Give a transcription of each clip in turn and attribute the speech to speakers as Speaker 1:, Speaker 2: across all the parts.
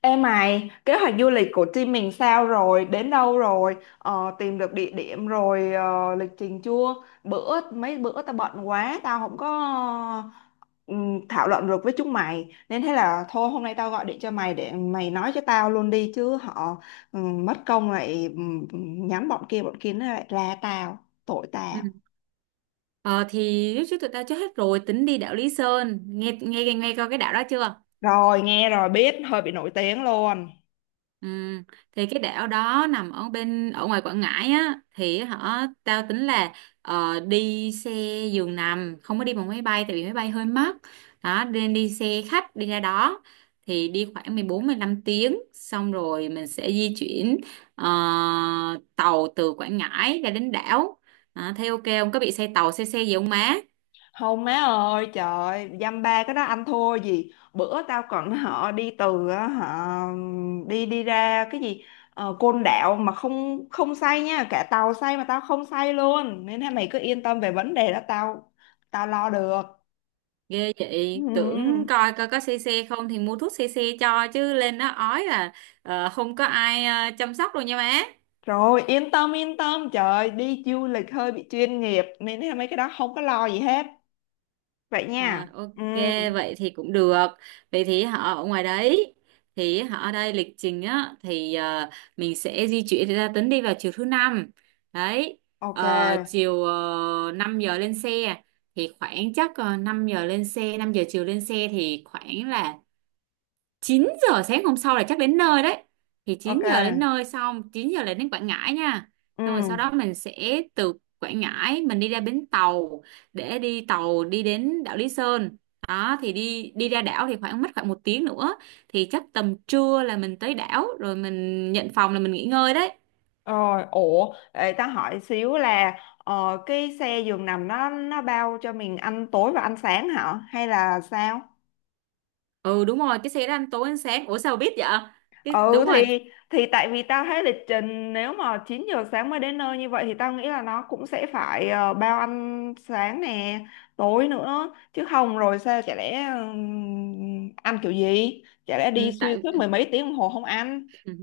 Speaker 1: Ê mày, kế hoạch du lịch của team mình sao rồi? Đến đâu rồi? Ờ, tìm được địa điểm rồi, lịch trình chưa? Mấy bữa tao bận quá, tao không có ờ, thảo luận được với chúng mày. Nên thế là thôi hôm nay tao gọi điện cho mày để mày nói cho tao luôn đi chứ họ mất công lại nhắm bọn kia nó lại la tao, tội
Speaker 2: Ừ.
Speaker 1: tao.
Speaker 2: Ờ, thì riết trước tụi tao chơi hết rồi tính đi đảo Lý Sơn nghe nghe nghe coi cái đảo đó chưa.
Speaker 1: Rồi nghe rồi biết, hơi bị nổi tiếng luôn.
Speaker 2: Ừ. Thì cái đảo đó nằm ở ngoài Quảng Ngãi á, thì họ tao tính là đi xe giường nằm, không có đi bằng máy bay tại vì máy bay hơi mắc đó, nên đi xe khách đi ra đó. Thì đi khoảng mười bốn mười 15 tiếng xong rồi mình sẽ di chuyển ờ, tàu từ Quảng Ngãi ra đến đảo. À, thấy ok không, có bị xe tàu xe xe gì không má?
Speaker 1: Không má ơi trời, dăm ba cái đó anh thua gì, bữa tao còn họ đi từ á, họ đi đi ra cái gì Côn Đảo mà không không say nha, cả tàu say mà tao không say luôn, nên là mày cứ yên tâm về vấn đề đó, tao tao lo được.
Speaker 2: Ghê
Speaker 1: Ừ.
Speaker 2: vậy, tưởng coi coi có xe xe không thì mua thuốc xe xe cho, chứ lên đó ói là không có ai chăm sóc đâu nha má.
Speaker 1: Rồi, yên tâm yên tâm, trời, đi du lịch hơi bị chuyên nghiệp nên thế mấy cái đó không có lo gì hết, vậy
Speaker 2: Rồi
Speaker 1: nha.
Speaker 2: ok,
Speaker 1: Ừ,
Speaker 2: vậy thì cũng được. Vậy thì họ ở ngoài đấy, thì họ ở đây lịch trình á thì mình sẽ di chuyển ra Tấn đi vào chiều thứ năm. Đấy.
Speaker 1: ok,
Speaker 2: Chiều 5 giờ lên xe thì khoảng chắc 5 giờ lên xe, 5 giờ chiều lên xe thì khoảng là 9 giờ sáng hôm sau là chắc đến nơi đấy. Thì chín
Speaker 1: ok,
Speaker 2: giờ đến nơi, xong 9 giờ là đến Quảng Ngãi nha.
Speaker 1: ừ.
Speaker 2: Xong rồi sau đó mình sẽ từ Quảng Ngãi mình đi ra bến tàu để đi tàu đi đến đảo Lý Sơn đó. Thì đi đi ra đảo thì khoảng mất khoảng một tiếng nữa. Thì chắc tầm trưa là mình tới đảo rồi mình nhận phòng là mình nghỉ ngơi đấy.
Speaker 1: Rồi, ủa, để ta hỏi xíu là cái xe giường nằm nó bao cho mình ăn tối và ăn sáng hả? Hay là sao?
Speaker 2: Ừ, đúng rồi, cái xe đó ăn tối ăn sáng. Ủa sao bà biết vậy? Cái
Speaker 1: Ừ
Speaker 2: đúng rồi.
Speaker 1: thì tại vì tao thấy lịch trình nếu mà 9 giờ sáng mới đến nơi như vậy thì tao nghĩ là nó cũng sẽ phải bao ăn sáng nè, tối nữa, chứ không rồi sao, chả lẽ ăn kiểu gì? Chả lẽ đi
Speaker 2: ừ,
Speaker 1: xuyên
Speaker 2: tại
Speaker 1: suốt mười mấy tiếng đồng hồ không ăn?
Speaker 2: ừ.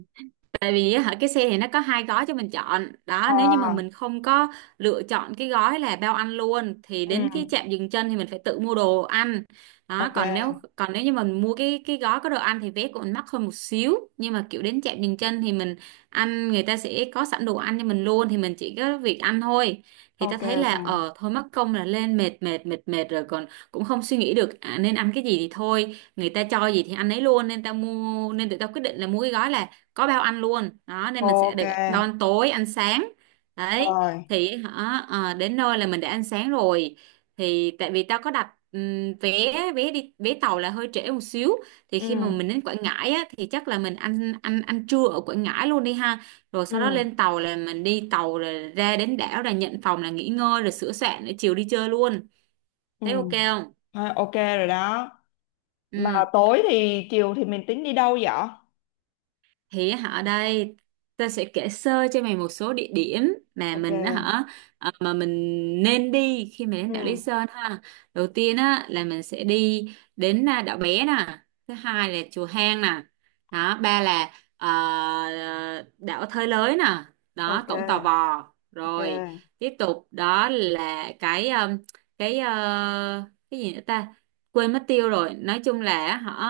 Speaker 2: Tại vì á, hả, cái xe thì nó có hai gói cho mình chọn đó. Nếu như mà
Speaker 1: ờ
Speaker 2: mình không có lựa chọn cái gói là bao ăn luôn thì đến cái
Speaker 1: ừ,
Speaker 2: trạm dừng chân thì mình phải tự mua đồ ăn đó.
Speaker 1: ok,
Speaker 2: Còn nếu như mình mua cái gói có đồ ăn thì vé của mình mắc hơn một xíu, nhưng mà kiểu đến trạm dừng chân thì mình ăn người ta sẽ có sẵn đồ ăn cho mình luôn thì mình chỉ có việc ăn thôi. Thì ta
Speaker 1: ok,
Speaker 2: thấy là
Speaker 1: ok,
Speaker 2: thôi mất công là lên mệt mệt mệt mệt rồi còn cũng không suy nghĩ được à, nên ăn cái gì thì thôi, người ta cho gì thì ăn ấy luôn, nên ta mua, nên tụi tao quyết định là mua cái gói là có bao ăn luôn đó, nên mình sẽ
Speaker 1: ok,
Speaker 2: được bao ăn tối ăn sáng đấy.
Speaker 1: rồi,
Speaker 2: Thì hả đến nơi là mình đã ăn sáng rồi. Thì tại vì tao có đặt vé vé đi vé tàu là hơi trễ một xíu. Thì
Speaker 1: ừ,
Speaker 2: khi mà mình đến Quảng Ngãi á, thì chắc là mình ăn ăn ăn trưa ở Quảng Ngãi luôn đi ha. Rồi sau đó
Speaker 1: ừ.
Speaker 2: lên tàu là mình đi tàu rồi ra đến đảo là nhận phòng là nghỉ ngơi rồi sửa soạn để chiều đi chơi luôn.
Speaker 1: Ừ.
Speaker 2: Thấy ok không?
Speaker 1: Thôi, ok rồi đó. Mà
Speaker 2: Ừ.
Speaker 1: tối thì Chiều thì mình tính đi đâu vậy?
Speaker 2: Thì á, hả, đây ta sẽ kể sơ cho mày một số địa điểm mà
Speaker 1: Ok.
Speaker 2: mình á hả mà mình nên đi khi mà đến đảo Lý
Speaker 1: Ừ.
Speaker 2: Sơn ha. Đầu tiên á là mình sẽ đi đến à, đảo Bé nè. Thứ hai là chùa Hang nè. Đó, ba là đảo Thới Lới nè. Đó,
Speaker 1: Ok.
Speaker 2: cổng Tò Vò
Speaker 1: Ok.
Speaker 2: rồi. Tiếp tục đó là cái cái gì nữa ta, quên mất tiêu rồi, nói chung là họ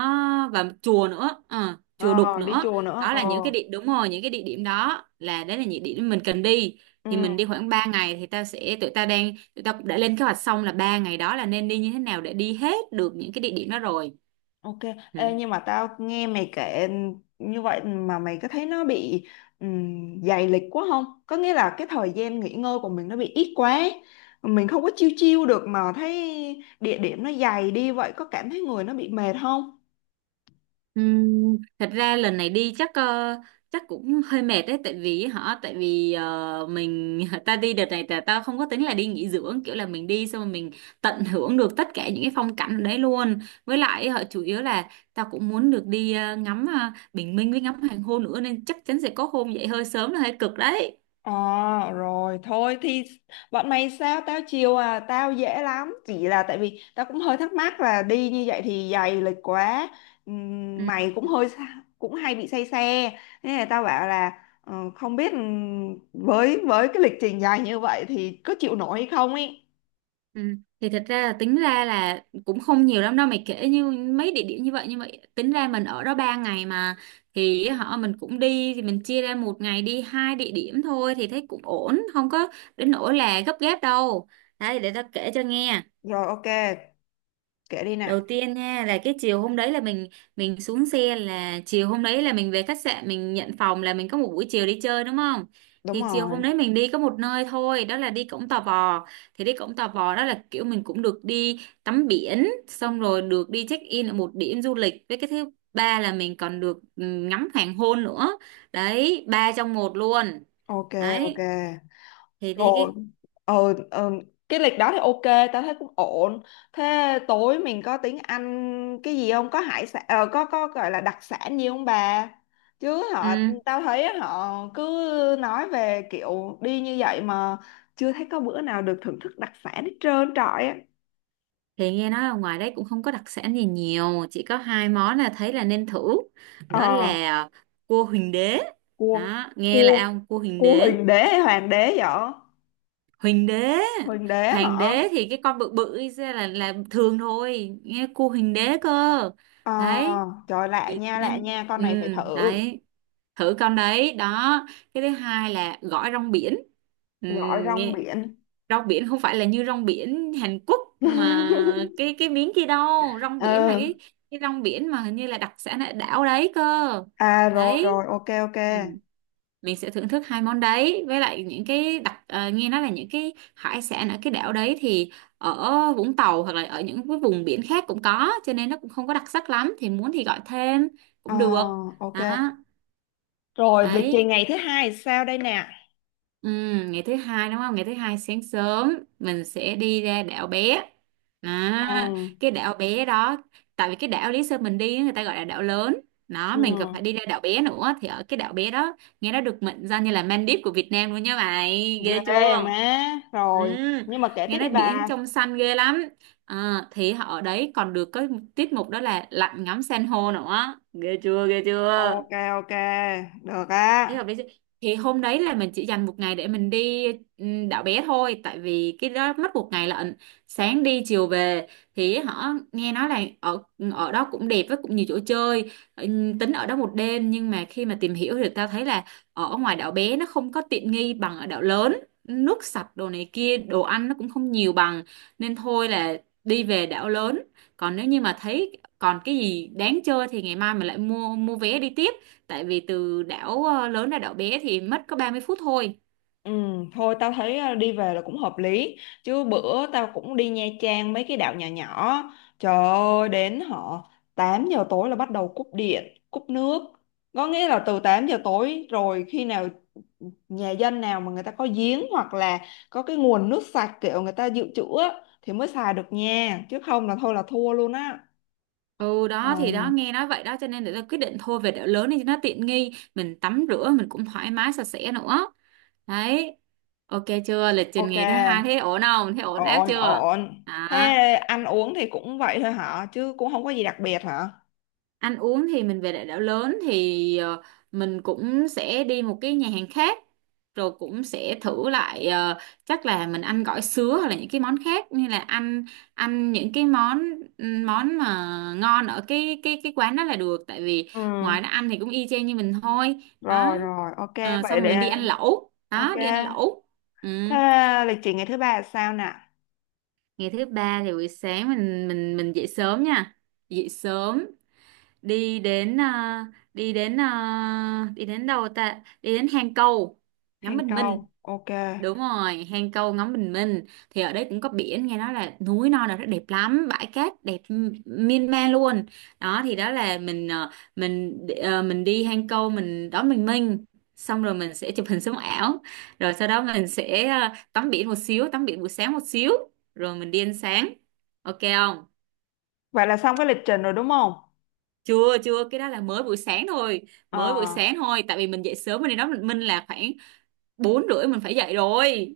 Speaker 2: và chùa nữa. Ờ, Chùa
Speaker 1: Ờ,
Speaker 2: Đục
Speaker 1: đi
Speaker 2: nữa.
Speaker 1: chùa nữa.
Speaker 2: Đó
Speaker 1: Ờ.
Speaker 2: là những cái địa đúng rồi, những cái địa điểm đó là đấy là những địa điểm mình cần đi.
Speaker 1: Ừ.
Speaker 2: Thì mình đi khoảng 3 ngày thì tao sẽ tụi tao đang tụi tao cũng đã lên kế hoạch xong là ba ngày đó là nên đi như thế nào để đi hết được những cái địa điểm đó rồi.
Speaker 1: Ok. Ê,
Speaker 2: Ừ.
Speaker 1: nhưng mà tao nghe mày kể như vậy mà mày có thấy nó bị dày lịch quá không? Có nghĩa là cái thời gian nghỉ ngơi của mình nó bị ít quá. Mình không có chiêu chiêu được mà thấy địa điểm nó dày đi vậy, có cảm thấy người nó bị mệt không?
Speaker 2: Thật ra lần này đi chắc chắc cũng hơi mệt đấy, tại vì họ tại vì mình ta đi đợt này là tao không có tính là đi nghỉ dưỡng kiểu là mình đi xong rồi mình tận hưởng được tất cả những cái phong cảnh ở đấy luôn. Với lại họ chủ yếu là tao cũng muốn được đi ngắm bình minh với ngắm hoàng hôn nữa, nên chắc chắn sẽ có hôm dậy hơi sớm là hơi cực đấy.
Speaker 1: À, rồi thôi thì bọn mày sao tao chiều, à tao dễ lắm, chỉ là tại vì tao cũng hơi thắc mắc là đi như vậy thì dày lịch quá.
Speaker 2: Ừ.
Speaker 1: Mày cũng cũng hay bị say xe, nên là tao bảo là không biết với cái lịch trình dài như vậy thì có chịu nổi hay không ấy.
Speaker 2: Ừ. Thì thật ra là tính ra là cũng không nhiều lắm đâu mày, kể như mấy địa điểm như vậy, như vậy tính ra mình ở đó 3 ngày mà. Thì họ mình cũng đi thì mình chia ra một ngày đi hai địa điểm thôi thì thấy cũng ổn, không có đến nỗi là gấp gáp đâu đấy. Để tao kể cho nghe.
Speaker 1: Rồi, ok, kể đi
Speaker 2: Đầu
Speaker 1: nè.
Speaker 2: tiên nha là cái chiều hôm đấy là mình xuống xe là chiều hôm đấy là mình về khách sạn mình nhận phòng là mình có một buổi chiều đi chơi đúng không?
Speaker 1: Đúng
Speaker 2: Thì chiều hôm
Speaker 1: rồi.
Speaker 2: đấy mình đi có một nơi thôi, đó là đi Cổng Tò Vò. Thì đi Cổng Tò Vò đó là kiểu mình cũng được đi tắm biển xong rồi được đi check in ở một điểm du lịch, với cái thứ ba là mình còn được ngắm hoàng hôn nữa. Đấy, ba trong một luôn.
Speaker 1: Ok, ok,
Speaker 2: Đấy, thì đi
Speaker 1: rồi,
Speaker 2: cái
Speaker 1: ờ, ờ, cái lịch đó thì ok, tao thấy cũng ổn. Thế tối mình có tiếng Anh cái gì không, có hải sản có gọi là đặc sản gì không bà? Chứ họ
Speaker 2: ừ.
Speaker 1: tao thấy họ cứ nói về kiểu đi như vậy mà chưa thấy có bữa nào được thưởng thức đặc sản hết trơn trọi á.
Speaker 2: Thì nghe nói là ngoài đấy cũng không có đặc sản gì nhiều, chỉ có hai món là thấy là nên thử,
Speaker 1: ờ
Speaker 2: đó là cua huỳnh đế.
Speaker 1: cua
Speaker 2: Đó, nghe
Speaker 1: cua
Speaker 2: là ông cua huỳnh
Speaker 1: cua
Speaker 2: đế.
Speaker 1: huỳnh đế hay hoàng đế vậy?
Speaker 2: Huỳnh đế,
Speaker 1: Huỳnh đế
Speaker 2: hoàng
Speaker 1: hả?
Speaker 2: đế thì cái con bự bự ấy ra là thường thôi, nghe cua huỳnh đế cơ.
Speaker 1: ờ
Speaker 2: Đấy,
Speaker 1: Trời, lạ
Speaker 2: thì
Speaker 1: nha, lạ
Speaker 2: nên
Speaker 1: nha, con
Speaker 2: ừ,
Speaker 1: này phải thử.
Speaker 2: đấy, thử con đấy đó. Cái thứ hai là gỏi rong biển. Ừ,
Speaker 1: Gỏi rong
Speaker 2: nghe
Speaker 1: biển.
Speaker 2: rong biển không phải là như rong biển Hàn Quốc mà cái miếng kia đâu, rong biển là cái
Speaker 1: Ừ,
Speaker 2: cái rong biển mà hình như là đặc sản ở đảo đấy cơ.
Speaker 1: à, rồi rồi,
Speaker 2: Đấy.
Speaker 1: ok, ok,
Speaker 2: Ừ. Mình sẽ thưởng thức hai món đấy, với lại những cái nghe nói là những cái hải sản ở cái đảo đấy thì ở Vũng Tàu hoặc là ở những cái vùng biển khác cũng có, cho nên nó cũng không có đặc sắc lắm, thì muốn thì gọi thêm
Speaker 1: ờ
Speaker 2: cũng được.
Speaker 1: ok.
Speaker 2: Đó.
Speaker 1: Rồi, lịch
Speaker 2: Đấy.
Speaker 1: trình ngày thứ hai thì sao đây nè?
Speaker 2: Ừ, ngày thứ hai đúng không? Ngày thứ hai sáng sớm mình sẽ đi ra đảo bé. À,
Speaker 1: Ừ,
Speaker 2: cái đảo bé đó, tại vì cái đảo Lý Sơn mình đi á, người ta gọi là đảo lớn. Nó
Speaker 1: ừ.
Speaker 2: mình còn phải đi ra đảo bé nữa, thì ở cái đảo bé đó nghe nó được mệnh danh như là Maldives của Việt Nam luôn nha mày. Ghê
Speaker 1: Ghê
Speaker 2: chưa?
Speaker 1: má.
Speaker 2: Ừ,
Speaker 1: Rồi, nhưng mà kể
Speaker 2: nghe
Speaker 1: tiếp đi
Speaker 2: nói biển
Speaker 1: bà.
Speaker 2: trong xanh ghê lắm. À, thì họ ở đấy còn được có tiết mục đó là lặn ngắm san hô nữa. Ghê chưa? Ghê chưa?
Speaker 1: Ok, ok, được
Speaker 2: Thế
Speaker 1: á.
Speaker 2: hợp lý chứ. Thì hôm đấy là mình chỉ dành một ngày để mình đi đảo bé thôi, tại vì cái đó mất một ngày lận, sáng đi chiều về. Thì họ nghe nói là ở ở đó cũng đẹp với cũng nhiều chỗ chơi. Tính ở đó một đêm, nhưng mà khi mà tìm hiểu thì tao thấy là ở ngoài đảo bé nó không có tiện nghi bằng ở đảo lớn, nước sạch đồ này kia, đồ ăn nó cũng không nhiều bằng, nên thôi là đi về đảo lớn. Còn nếu như mà thấy còn cái gì đáng chơi thì ngày mai mình lại mua mua vé đi tiếp, tại vì từ đảo lớn ra đảo bé thì mất có 30 phút thôi.
Speaker 1: Ừ, thôi tao thấy đi về là cũng hợp lý, chứ bữa tao cũng đi Nha Trang mấy cái đảo nhỏ nhỏ, trời ơi, đến họ 8 giờ tối là bắt đầu cúp điện cúp nước, có nghĩa là từ 8 giờ tối rồi, khi nào nhà dân nào mà người ta có giếng, hoặc là có cái nguồn nước sạch kiểu người ta dự trữ á, thì mới xài được nha, chứ không là thôi là thua luôn á.
Speaker 2: Ừ,
Speaker 1: Ừ,
Speaker 2: đó thì đó nghe nói vậy đó cho nên là quyết định thôi về đảo lớn đi cho nó tiện nghi, mình tắm rửa mình cũng thoải mái sạch sẽ nữa. Đấy. Ok chưa? Lịch trình
Speaker 1: ok,
Speaker 2: ngày thứ hai thế ổn không? Thế ổn áp
Speaker 1: ổn
Speaker 2: chưa?
Speaker 1: ổn.
Speaker 2: Đó.
Speaker 1: Thế ăn uống thì cũng vậy thôi hả, chứ cũng không có gì đặc biệt hả?
Speaker 2: Ăn uống thì mình về đại đảo lớn thì mình cũng sẽ đi một cái nhà hàng khác, rồi cũng sẽ thử lại chắc là mình ăn gỏi sứa hoặc là những cái món khác, như là ăn ăn những cái món món mà ngon ở cái quán đó là được, tại vì
Speaker 1: Ừ.
Speaker 2: ngoài nó ăn thì cũng y chang như mình thôi. đó.
Speaker 1: Rồi rồi, ok,
Speaker 2: Ờ,
Speaker 1: vậy
Speaker 2: xong rồi mình đi
Speaker 1: để
Speaker 2: ăn lẩu,
Speaker 1: ok.
Speaker 2: đó đi ăn lẩu. Ừ.
Speaker 1: Thế lịch trình ngày thứ ba là sao nè?
Speaker 2: Ngày thứ ba thì buổi sáng mình dậy sớm nha. Dậy sớm, đi đến— đi đến đâu ta? Đi đến hang câu ngắm
Speaker 1: Thành
Speaker 2: bình
Speaker 1: công.
Speaker 2: minh.
Speaker 1: Ok.
Speaker 2: Đúng rồi, hang câu ngắm bình minh thì ở đấy cũng có biển, nghe nói là núi non là rất đẹp lắm, bãi cát đẹp miên man luôn. Đó, thì đó là mình đi hang câu, mình đón bình minh. Xong rồi mình sẽ chụp hình sống ảo, rồi sau đó mình sẽ tắm biển một xíu, tắm biển buổi sáng một xíu, rồi mình đi ăn sáng. Ok không?
Speaker 1: Vậy là xong cái lịch trình rồi đúng không?
Speaker 2: Chưa chưa, cái đó là mới buổi sáng thôi. Mới buổi
Speaker 1: Ờ,
Speaker 2: sáng thôi tại vì mình dậy sớm, nên đó mình là khoảng 4 rưỡi mình phải dậy rồi.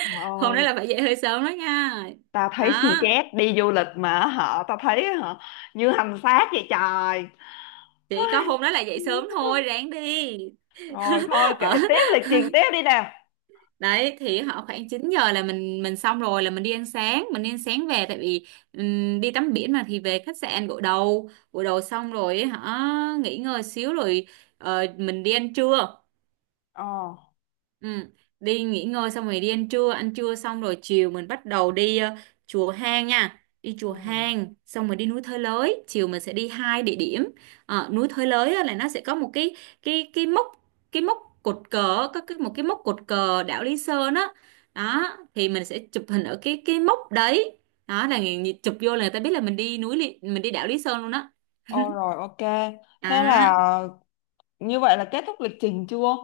Speaker 1: trời
Speaker 2: Hôm đó
Speaker 1: ơi,
Speaker 2: là phải dậy hơi sớm đó nha.
Speaker 1: tao thấy xì
Speaker 2: Đó,
Speaker 1: chét, đi du lịch mà họ tao thấy hả, như hành xác vậy trời.
Speaker 2: chỉ có
Speaker 1: Ai.
Speaker 2: hôm đó là dậy sớm thôi, ráng đi.
Speaker 1: Rồi thôi,
Speaker 2: Ở
Speaker 1: kể tiếp lịch trình tiếp đi nào.
Speaker 2: đấy thì họ khoảng 9 giờ là mình xong rồi, là mình đi ăn sáng. Mình đi ăn sáng về, tại vì đi tắm biển mà, thì về khách sạn gội đầu. Xong rồi họ nghỉ ngơi xíu rồi mình đi ăn trưa.
Speaker 1: Ờ.
Speaker 2: Ừ, đi nghỉ ngơi xong rồi đi ăn trưa xong rồi chiều mình bắt đầu đi chùa Hang nha. Đi chùa
Speaker 1: Ừ.
Speaker 2: Hang xong rồi đi núi Thới Lới, chiều mình sẽ đi hai địa điểm. Ờ, núi Thới Lới á là nó sẽ có một cái— cái cái mốc cái mốc cột cờ, có cái một cái mốc cột cờ đảo Lý Sơn á. Đó, thì mình sẽ chụp hình ở cái mốc đấy. Đó là người— chụp vô là người ta biết là mình đi núi Lý— mình đi đảo Lý Sơn luôn á.
Speaker 1: Ô rồi ok. Thế là
Speaker 2: Đó.
Speaker 1: như vậy là kết thúc lịch trình chưa?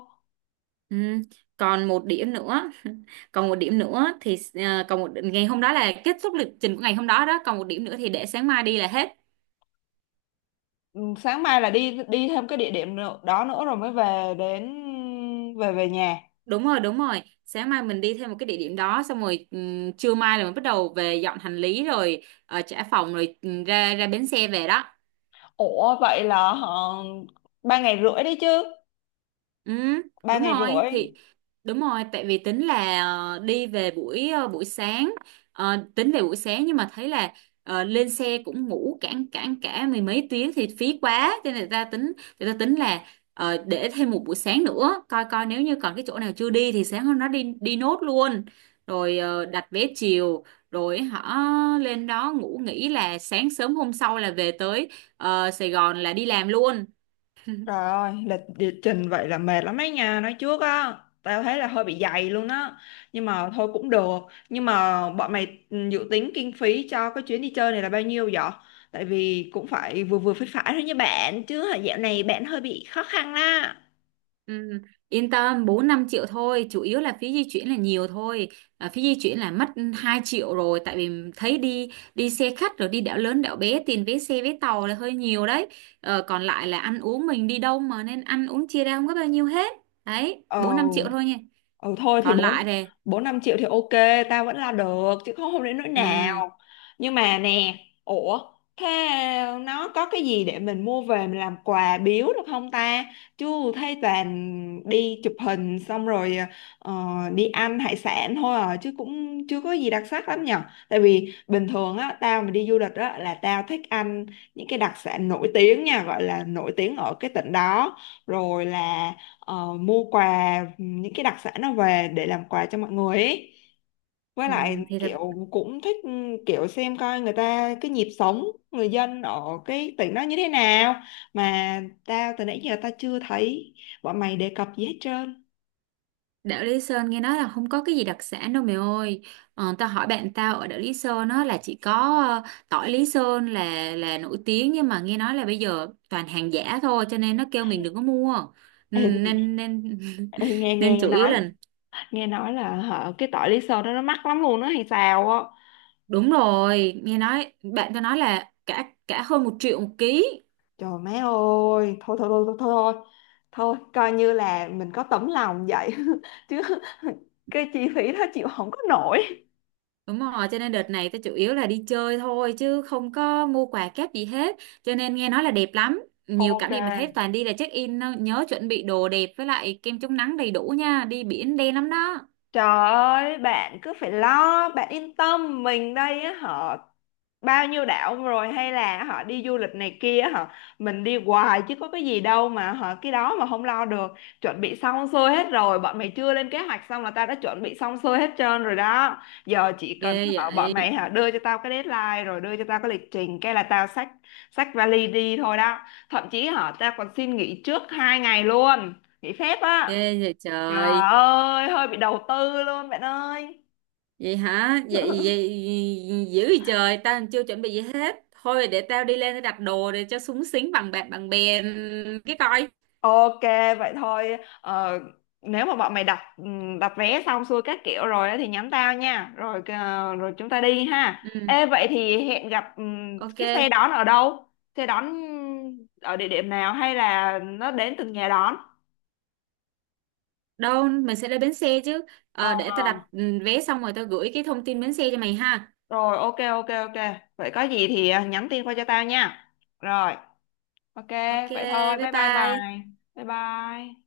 Speaker 2: Ừ. Còn một điểm nữa, còn một điểm nữa thì còn một ngày hôm đó là kết thúc lịch trình của ngày hôm đó đó, còn một điểm nữa thì để sáng mai đi là hết.
Speaker 1: Ừ, sáng mai là đi đi thêm cái đó nữa rồi mới về đến, về về nhà.
Speaker 2: Đúng rồi, đúng rồi, sáng mai mình đi thêm một cái địa điểm đó, xong rồi trưa mai là mình bắt đầu về dọn hành lý rồi trả phòng rồi ra ra bến xe về đó.
Speaker 1: Ủa vậy là họ 3 ngày rưỡi đấy chứ.
Speaker 2: Ừ,
Speaker 1: ba
Speaker 2: đúng
Speaker 1: ngày
Speaker 2: rồi thì—
Speaker 1: rưỡi
Speaker 2: đúng rồi, tại vì tính là đi về buổi sáng. Ờ, tính về buổi sáng nhưng mà thấy là lên xe cũng ngủ cả cả cả mười mấy tiếng thì phí quá, cho nên người ta tính là để thêm một buổi sáng nữa, coi coi nếu như còn cái chỗ nào chưa đi thì sáng hôm đó đi đi nốt luôn, rồi đặt vé chiều, rồi họ lên đó ngủ nghỉ, là sáng sớm hôm sau là về tới Sài Gòn là đi làm luôn.
Speaker 1: Trời ơi, lịch địa trình vậy là mệt lắm đấy nha, nói trước á, tao thấy là hơi bị dày luôn á, nhưng mà thôi cũng được. Nhưng mà bọn mày dự tính kinh phí cho cái chuyến đi chơi này là bao nhiêu vậy? Tại vì cũng phải vừa vừa phải phải thôi nha bạn, chứ hả dạo này bạn hơi bị khó khăn á.
Speaker 2: Ừ, yên tâm, 4 5 triệu thôi, chủ yếu là phí di chuyển là nhiều thôi. À, phí di chuyển là mất 2 triệu rồi, tại vì thấy đi đi xe khách rồi đi đảo lớn đảo bé, tiền vé xe vé tàu là hơi nhiều đấy. Ờ, còn lại là ăn uống, mình đi đâu mà, nên ăn uống chia ra không có bao nhiêu hết. Đấy,
Speaker 1: Ồ.
Speaker 2: 4-5 triệu thôi nha.
Speaker 1: Ừ thôi thì
Speaker 2: Còn lại
Speaker 1: bốn
Speaker 2: thì—
Speaker 1: 4-5 triệu thì ok, tao vẫn lo được, chứ không không đến nỗi
Speaker 2: ừ,
Speaker 1: nào. Nhưng mà nè, ủa, thế nó có cái gì để mình mua về mình làm quà biếu được không ta? Chứ thấy toàn đi chụp hình xong rồi ờ, đi ăn hải sản thôi à, chứ cũng chưa có gì đặc sắc lắm nhở. Tại vì bình thường á, tao mà đi du lịch á là tao thích ăn những cái đặc sản nổi tiếng nha, gọi là nổi tiếng ở cái tỉnh đó, rồi là mua quà những cái đặc sản nó về để làm quà cho mọi người ấy. Với
Speaker 2: ừ,
Speaker 1: lại
Speaker 2: thì thật—
Speaker 1: kiểu cũng thích kiểu xem coi người ta cái nhịp sống người dân ở cái tỉnh đó như thế nào, mà tao từ nãy giờ tao chưa thấy bọn mày đề cập gì hết trơn.
Speaker 2: Đảo Lý Sơn nghe nói là không có cái gì đặc sản đâu mày ơi. Ờ, tao hỏi bạn tao ở đảo Lý Sơn á là chỉ có tỏi Lý Sơn là— là nổi tiếng, nhưng mà nghe nói là bây giờ toàn hàng giả thôi, cho nên nó kêu mình đừng có mua. Ừ,
Speaker 1: Ê,
Speaker 2: nên nên
Speaker 1: ê, nghe
Speaker 2: nên chủ yếu là—
Speaker 1: nghe nói là hả, cái tỏi Lý Sơn đó nó mắc lắm luôn đó hay sao á.
Speaker 2: đúng rồi, nghe nói bạn tao nói là cả cả hơn 1 triệu một ký.
Speaker 1: Trời má ơi, thôi thôi thôi thôi thôi. Thôi. Thôi, coi như là mình có tấm lòng vậy, chứ cái chi phí đó chịu không có nổi.
Speaker 2: Đúng rồi, cho nên đợt này tôi chủ yếu là đi chơi thôi chứ không có mua quà kép gì hết. Cho nên nghe nói là đẹp lắm, nhiều cảnh
Speaker 1: Ok.
Speaker 2: đẹp mà thấy toàn đi là check in thôi. Nhớ chuẩn bị đồ đẹp với lại kem chống nắng đầy đủ nha, đi biển đen lắm đó.
Speaker 1: Trời ơi, bạn cứ phải lo, bạn yên tâm, mình đây á họ bao nhiêu đảo rồi, hay là họ đi du lịch này kia á, họ mình đi hoài chứ có cái gì đâu mà họ cái đó mà không lo được. Chuẩn bị xong xuôi hết rồi, bọn mày chưa lên kế hoạch xong là tao đã chuẩn bị xong xuôi hết trơn rồi đó. Giờ chỉ
Speaker 2: Ghê
Speaker 1: cần họ bọn
Speaker 2: vậy,
Speaker 1: mày họ đưa cho tao cái deadline, rồi đưa cho tao cái lịch trình cái là tao xách xách vali đi thôi đó. Thậm chí họ tao còn xin nghỉ trước 2 ngày luôn, nghỉ phép á.
Speaker 2: ghê vậy
Speaker 1: Trời
Speaker 2: trời.
Speaker 1: ơi, hơi bị đầu tư luôn bạn ơi.
Speaker 2: Vậy hả? Vậy, vậy dữ vậy trời, tao chưa chuẩn bị gì hết. Thôi để tao đi lên để đặt đồ để cho súng xính bằng bạn bằng bè cái coi.
Speaker 1: Ok, vậy thôi. Ờ, nếu mà bọn mày đặt đặt vé xong xuôi các kiểu rồi á thì nhắn tao nha. Rồi rồi chúng ta đi ha.
Speaker 2: Ừ,
Speaker 1: Ê vậy thì hẹn gặp cái xe
Speaker 2: ok.
Speaker 1: đón ở đâu? Xe đón ở địa điểm nào hay là nó đến từng nhà đón?
Speaker 2: Đâu mình sẽ đến bến xe chứ.
Speaker 1: Ờ,
Speaker 2: Ờ, để tao đặt ừ, vé xong rồi tao gửi cái thông tin bến xe cho mày ha.
Speaker 1: rồi, ok ok ok. Vậy có gì thì nhắn tin qua cho tao nha. Rồi, ok,
Speaker 2: Ok,
Speaker 1: vậy thôi.
Speaker 2: bye
Speaker 1: Bye bye
Speaker 2: bye.
Speaker 1: mày. Bye bye.